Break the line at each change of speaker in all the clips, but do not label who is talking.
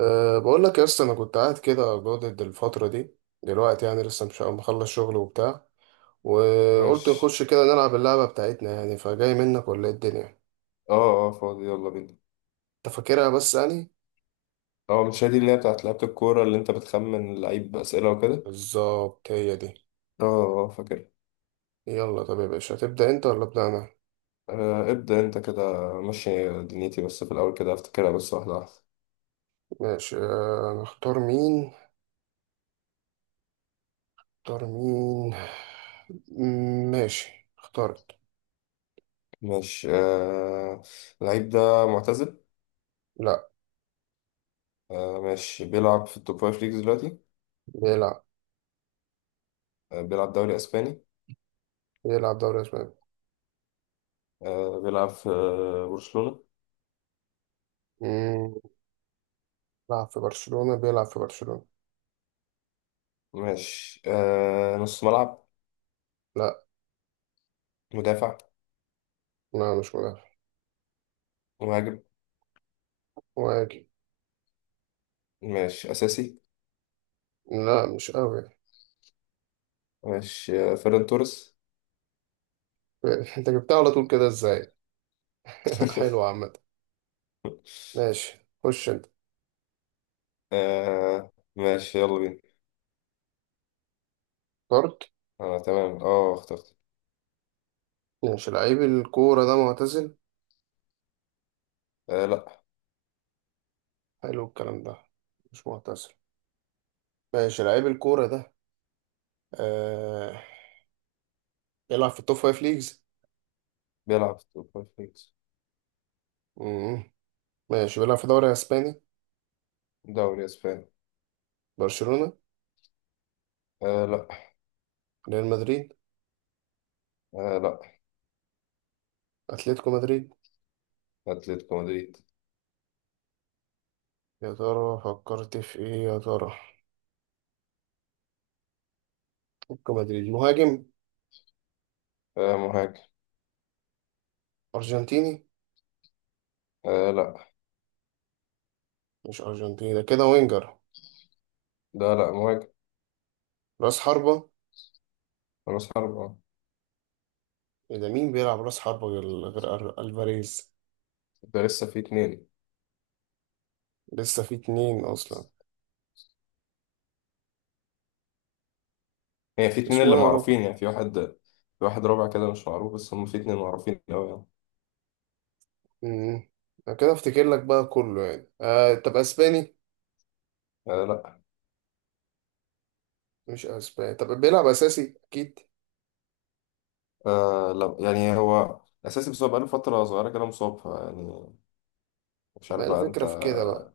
بقول لك يا اسطى، انا كنت قاعد كده جادد الفتره دي. دلوقتي يعني لسه مش مخلص شغل وبتاع، وقلت
ماشي.
نخش كده نلعب اللعبه بتاعتنا. يعني فجاي منك ولا ايه الدنيا؟
اه فاضي، يلا بينا.
انت فاكرها بس يعني؟
اه، مش هي دي اللي هي بتاعت لعبة الكورة اللي انت بتخمن اللعيب بأسئلة وكده؟
بالظبط هي دي.
اه. اه فاكر.
يلا طب يا باشا، هتبدا انت ولا ابدا انا؟
آه ابدأ انت كده، ماشي دنيتي، بس في الأول كده افتكرها بس واحدة واحدة.
ماشي. نختار مين؟ نختار مين ماشي، اخترت.
ماشي آه. اللعيب ده معتزل؟
لا.
آه ماشي. بيلعب في التوب فايف ليجز دلوقتي.
بيلعب
آه بيلعب دوري أسباني.
بيلعب دوري اسباني.
آه بيلعب في برشلونة.
مم، بيلعب في برشلونه.
ماشي آه، نص ملعب؟
لا.
مدافع؟
لا مش مدافع.
مهاجم.
مهاجم.
ماشي، أساسي؟
لا مش قوي.
ماشي آه، فيران توريس.
انت جبتها على طول كده ازاي؟ حلو عامة. ماشي، خش انت.
آه ماشي، يلا بينا.
اخترت.
أنا تمام، أه اخترت.
ماشي، لعيب الكورة ده معتزل؟
آه لأ.
حلو الكلام ده. مش معتزل. ماشي، لعيب الكورة ده آه... بيلعب في التوب فايف ليجز.
بيلعب في السوبر ليجز.
مم. ماشي، بيلعب في دوري اسباني.
دوري أسباني.
برشلونة؟
آه لأ.
ريال مدريد؟
آه لأ.
اتلتيكو مدريد.
أتلتيكو مدريد.
يا ترى فكرت في ايه يا ترى؟ اتلتيكو مدريد مهاجم.
آه مهاجم.
ارجنتيني؟
آه لأ.
مش ارجنتيني، ده كده وينجر.
لا لأ مهاجم.
راس حربة.
رأس حرب أه.
ده مين بيلعب راس حربة غير ألفاريز؟
ده لسه في اتنين.
لسه في اتنين أصلا.
يعني في اتنين
اسمه
اللي
إيه يا ربي؟
معروفين، يعني في واحد. في واحد رابع كده مش معروف، بس هم في اتنين معروفين أوي يعني.
مم. أنا كده أفتكر لك بقى كله يعني. طب أسباني؟
آه لأ.
مش أسباني. طب بيلعب أساسي أكيد.
آه لأ يعني هو أساسي، بس هو بقاله فترة صغيرة كده مصاب يعني. مش
ما
عارف
هي
بقى أنت.
الفكرة في كده بقى.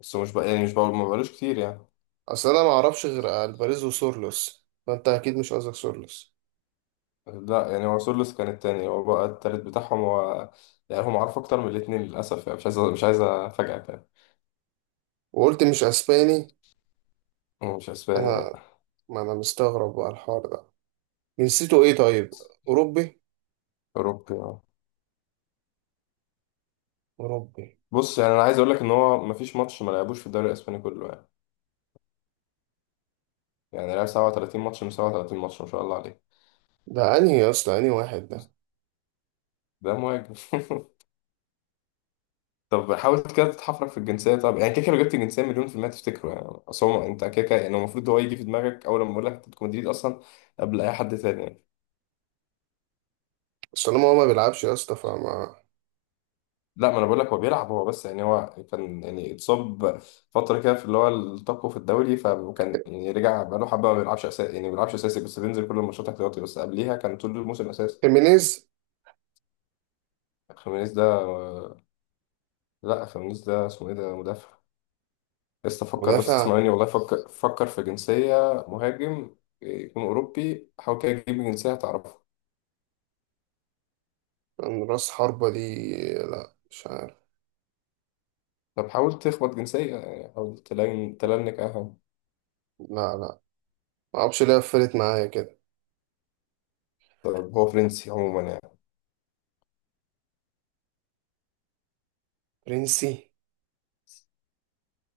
بس هو مش بقى ما بقالوش كتير يعني.
أصل أنا معرفش غير ألفاريز وسورلوس، فأنت أكيد مش قصدك سورلوس.
لا يعني هو سولوس كان التاني، هو بقى التالت بتاعهم هو. يعني هم عارف اكتر من الاتنين للاسف يعني، مش عايز افاجئك يعني.
وقلت مش أسباني.
هو مش اسباني،
أنا،
لا.
ما أنا مستغرب بقى الحوار ده. جنسيته إيه طيب؟ أوروبي؟
اوروبي اه.
أوروبي.
بص يعني انا عايز اقول لك ان هو مفيش ماتش ما لعبوش في الدوري الاسباني كله يعني. يعني لعب 37 ماتش من 37 ماتش، ما شاء الله عليه.
ده أنهي يا اسطى؟ أنهي واحد ده؟
ده مهاجم. طب حاول كده تتحفرك في الجنسيه. طب يعني كده كده لو جبت الجنسيه مليون في المية تفتكره يعني. اصل هو انت كده كده يعني المفروض هو يجي في دماغك اول لما اقول لك أنت بتكون مدريد اصلا، قبل اي حد تاني يعني.
أصل أنا ما هو ما بيلعبش يا اسطى فما.
لا، ما انا بقول لك هو بيلعب، هو بس يعني هو كان يعني اتصاب فتره كده في اللي هو التقوى في الدوري، فكان يعني رجع بقاله حبه ما بيلعبش اساسي يعني، ما بيلعبش اساسي بس بينزل كل الماتشات احتياطي، بس قبليها كان طول الموسم اساسي.
خيمينيز.
خيمينيز ده؟ لا خيمينيز ده اسمه ايه، ده مدافع. لسه فكر بس،
مدافع؟
اسمعني والله، فكر في جنسيه. مهاجم. يكون اوروبي، حاول كده تجيب جنسيه هتعرفها.
من راس حربة دي. لا مش عارف.
طب حاول تخبط جنسيه، يعني حاول تلنك اهم.
لا لا، ما اعرفش ليه قفلت معايا كده.
طب هو فرنسي عموما يعني.
برنسي؟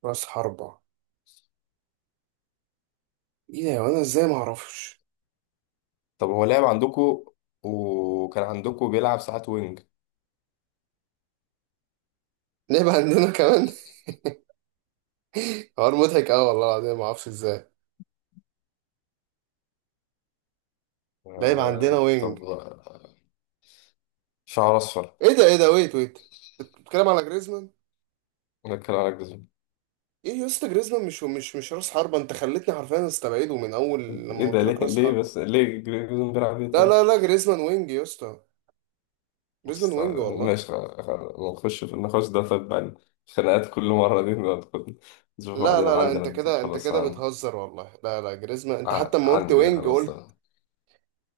راس حربة؟ ايه ده، وانا ازاي ما اعرفش.
طب هو لعب عندكو، وكان عندكو بيلعب ساعات وينج.
لعب عندنا كمان؟ حوار مضحك قوي والله العظيم، ما اعرفش ازاي. لعب عندنا
آه
وينج.
طب، شعر اصفر.
ايه ده، ايه ده، ويت ويت. بتتكلم على جريزمان؟
نتكلم على جريزمان.
ايه يا اسطى، جريزمان مش راس حربة. انت خلتني حرفيا استبعده من اول
ايه
لما
ده،
قلت
ليه؟
لك راس
ليه
حربة.
بس ليه جريزمان بيلعب ايه
لا
طيب؟
لا لا، جريزمان وينج يا اسطى. جريزمان
بس
وينج
آه،
والله.
ماشي نخش في النقاش ده طيب بعد، خناقات كل مرة دي ندخل، نشوف
لا
بعدين
لا لا،
عندنا
انت
دي. طب
كده انت
خلاص
كده بتهزر والله. لا لا جريزمان. انت حتى لما قلت
عندي يعني،
وينج
خلاص
قلت.
ده.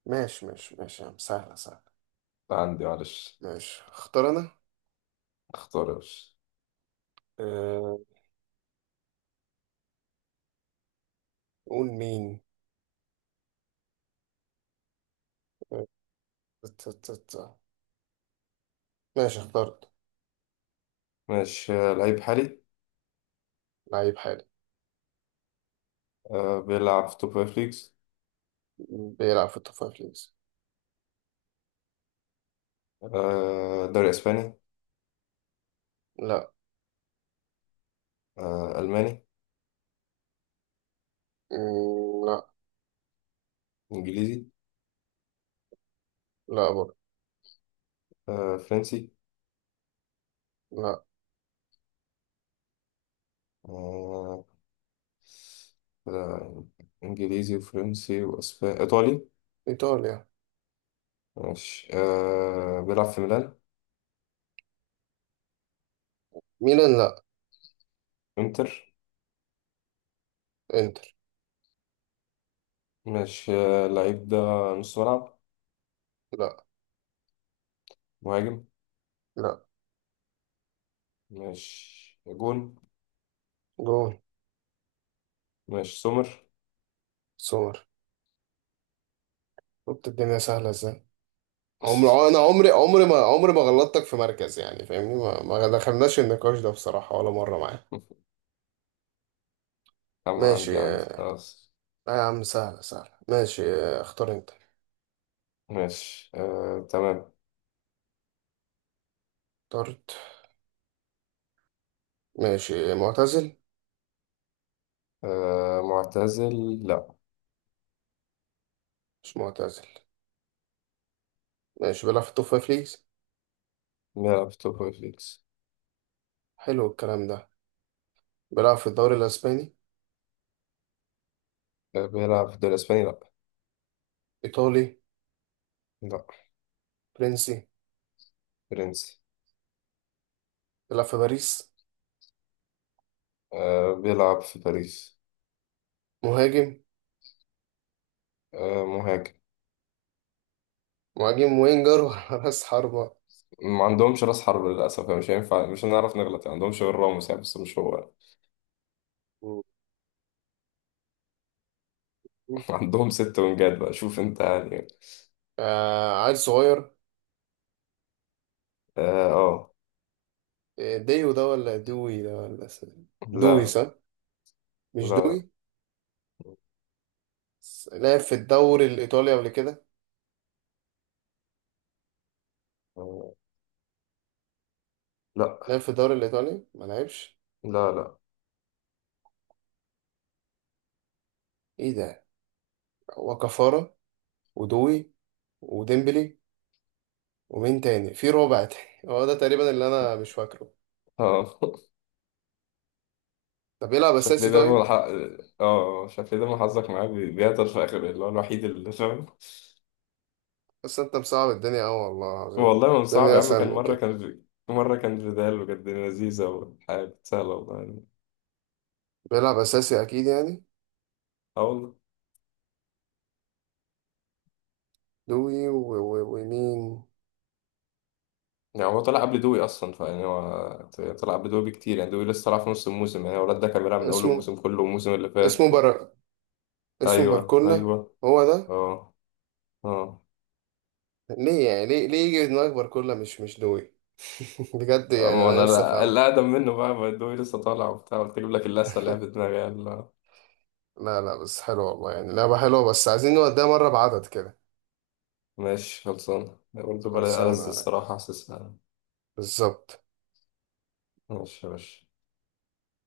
ماشي ماشي ماشي يا عم، سهلة سهلة.
عندي معلش.
ماشي، اختار انا.
اختار يا باشا.
أه... قول مين. أه... ت- ت- ت- ماشي، اخترت.
ماشي آه، لعيب حالي.
لعيب حالي.
آه بيلعب في توب فايف ليجز.
بيلعب في التوب فايف ليجز.
آه دوري اسباني.
لا.
آه الماني.
مم، لا.
انجليزي.
لا برضه.
آه، فرنسي.
لا.
آه، آه، إنجليزي وفرنسي وأسباني، إيطالي.
ايطاليا.
ماشي آه، بيلعب في ميلان.
ميلان لا.
إنتر.
انتر.
ماشي آه، اللعيب ده نص ملعب؟
لا.
مهاجم؟
لا.
ماشي جون.
جون.
ماشي سومر.
سومر. شفت الدنيا سهلة ازاي. انا عمري ما غلطتك في مركز. يعني فاهمني، ما دخلناش النقاش ده بصراحة ولا مرة معاه.
عم- عندي
ماشي
عندي
آه
خلاص.
يا عم سهلة سهلة. ماشي، اختار انت.
ماشي آه، تمام.
اخترت. ماشي معتزل؟
آه، معتزل؟ لا.
مش معتزل. ماشي بيلعب في التوب فايف ليجز.
بيلعب في توب فايف ليجز.
حلو الكلام ده. بيلعب في الدوري الاسباني؟
آه، بيلعب في الدوري الإسباني؟ لا.
ايطالي؟
لا.
فرنسي.
فرنسي.
بيلعب في باريس.
آه، بيلعب في باريس.
مهاجم.
آه، مهاجم.
مهاجم وينجر ولا راس حربة؟
ما عندهمش راس حرب للأسف يعني، مش هينفع مش هنعرف نغلط يعني، عندهمش غير راموس يعني بس مش هو.
مم.
عندهم ست ونجات بقى، شوف انت يعني.
عيل صغير.
اه آه.
ديو ده ولا دوي ده ولا دوي
لا.
صح.
لا.
مش
لا.
دوي. لعب في الدوري الإيطالي قبل كده؟
آه، لا.
لعب في الدوري الإيطالي ما لعبش؟
لا. لا.
إيه ده. هو كفارة، ودوي، وديمبلي، ومين تاني في رابع تاني؟ هو ده تقريبا اللي أنا مش فاكره.
اه.
طب بيلعب
شاف ليه
أساسي
دايما
طيب؟
اه شاف ليه دايما حظك معاه بيعطل في اخر اللي هو الوحيد اللي فاهم.
بس أنت مصعب الدنيا أوي والله العظيم.
والله ما صعب
الدنيا
يا عم،
أسهل
كان
من
مرة
كده.
كان مرة كان فيدال وكانت الدنيا لذيذة وحاجة سهلة والله.
بيلعب أساسي أكيد يعني.
اه والله.
دوي و... ومين.
يعني هو طلع قبل دوي اصلا، فيعني هو طلع قبل دوي بكتير يعني، دوي لسه طلع في نص الموسم، يعني الولد ده كان بيلعب من اول
اسمه.
الموسم كله والموسم اللي
اسمه
فات
بر... اسمه
ايوه
باركولا.
ايوه
هو ده.
اه. اه.
ليه يعني، ليه يجي في دماغك باركولا مش دوي؟ بجد يعني
ما
أنا
انا
نفسي أفهمها.
الاقدم منه بقى، ما دوي لسه طالع وبتاع، قلت اجيب لك اللسه اللي هي في دماغي يلا.
لا لا، بس حلو والله. يعني لعبة حلوة، بس عايزين نوديها مرة بعدد كده.
ماشي خلصان برضه، بلا
خلصانة
ألذ
يا ريس.
الصراحه حاسسها.
بالظبط.
ماشي يا باشا.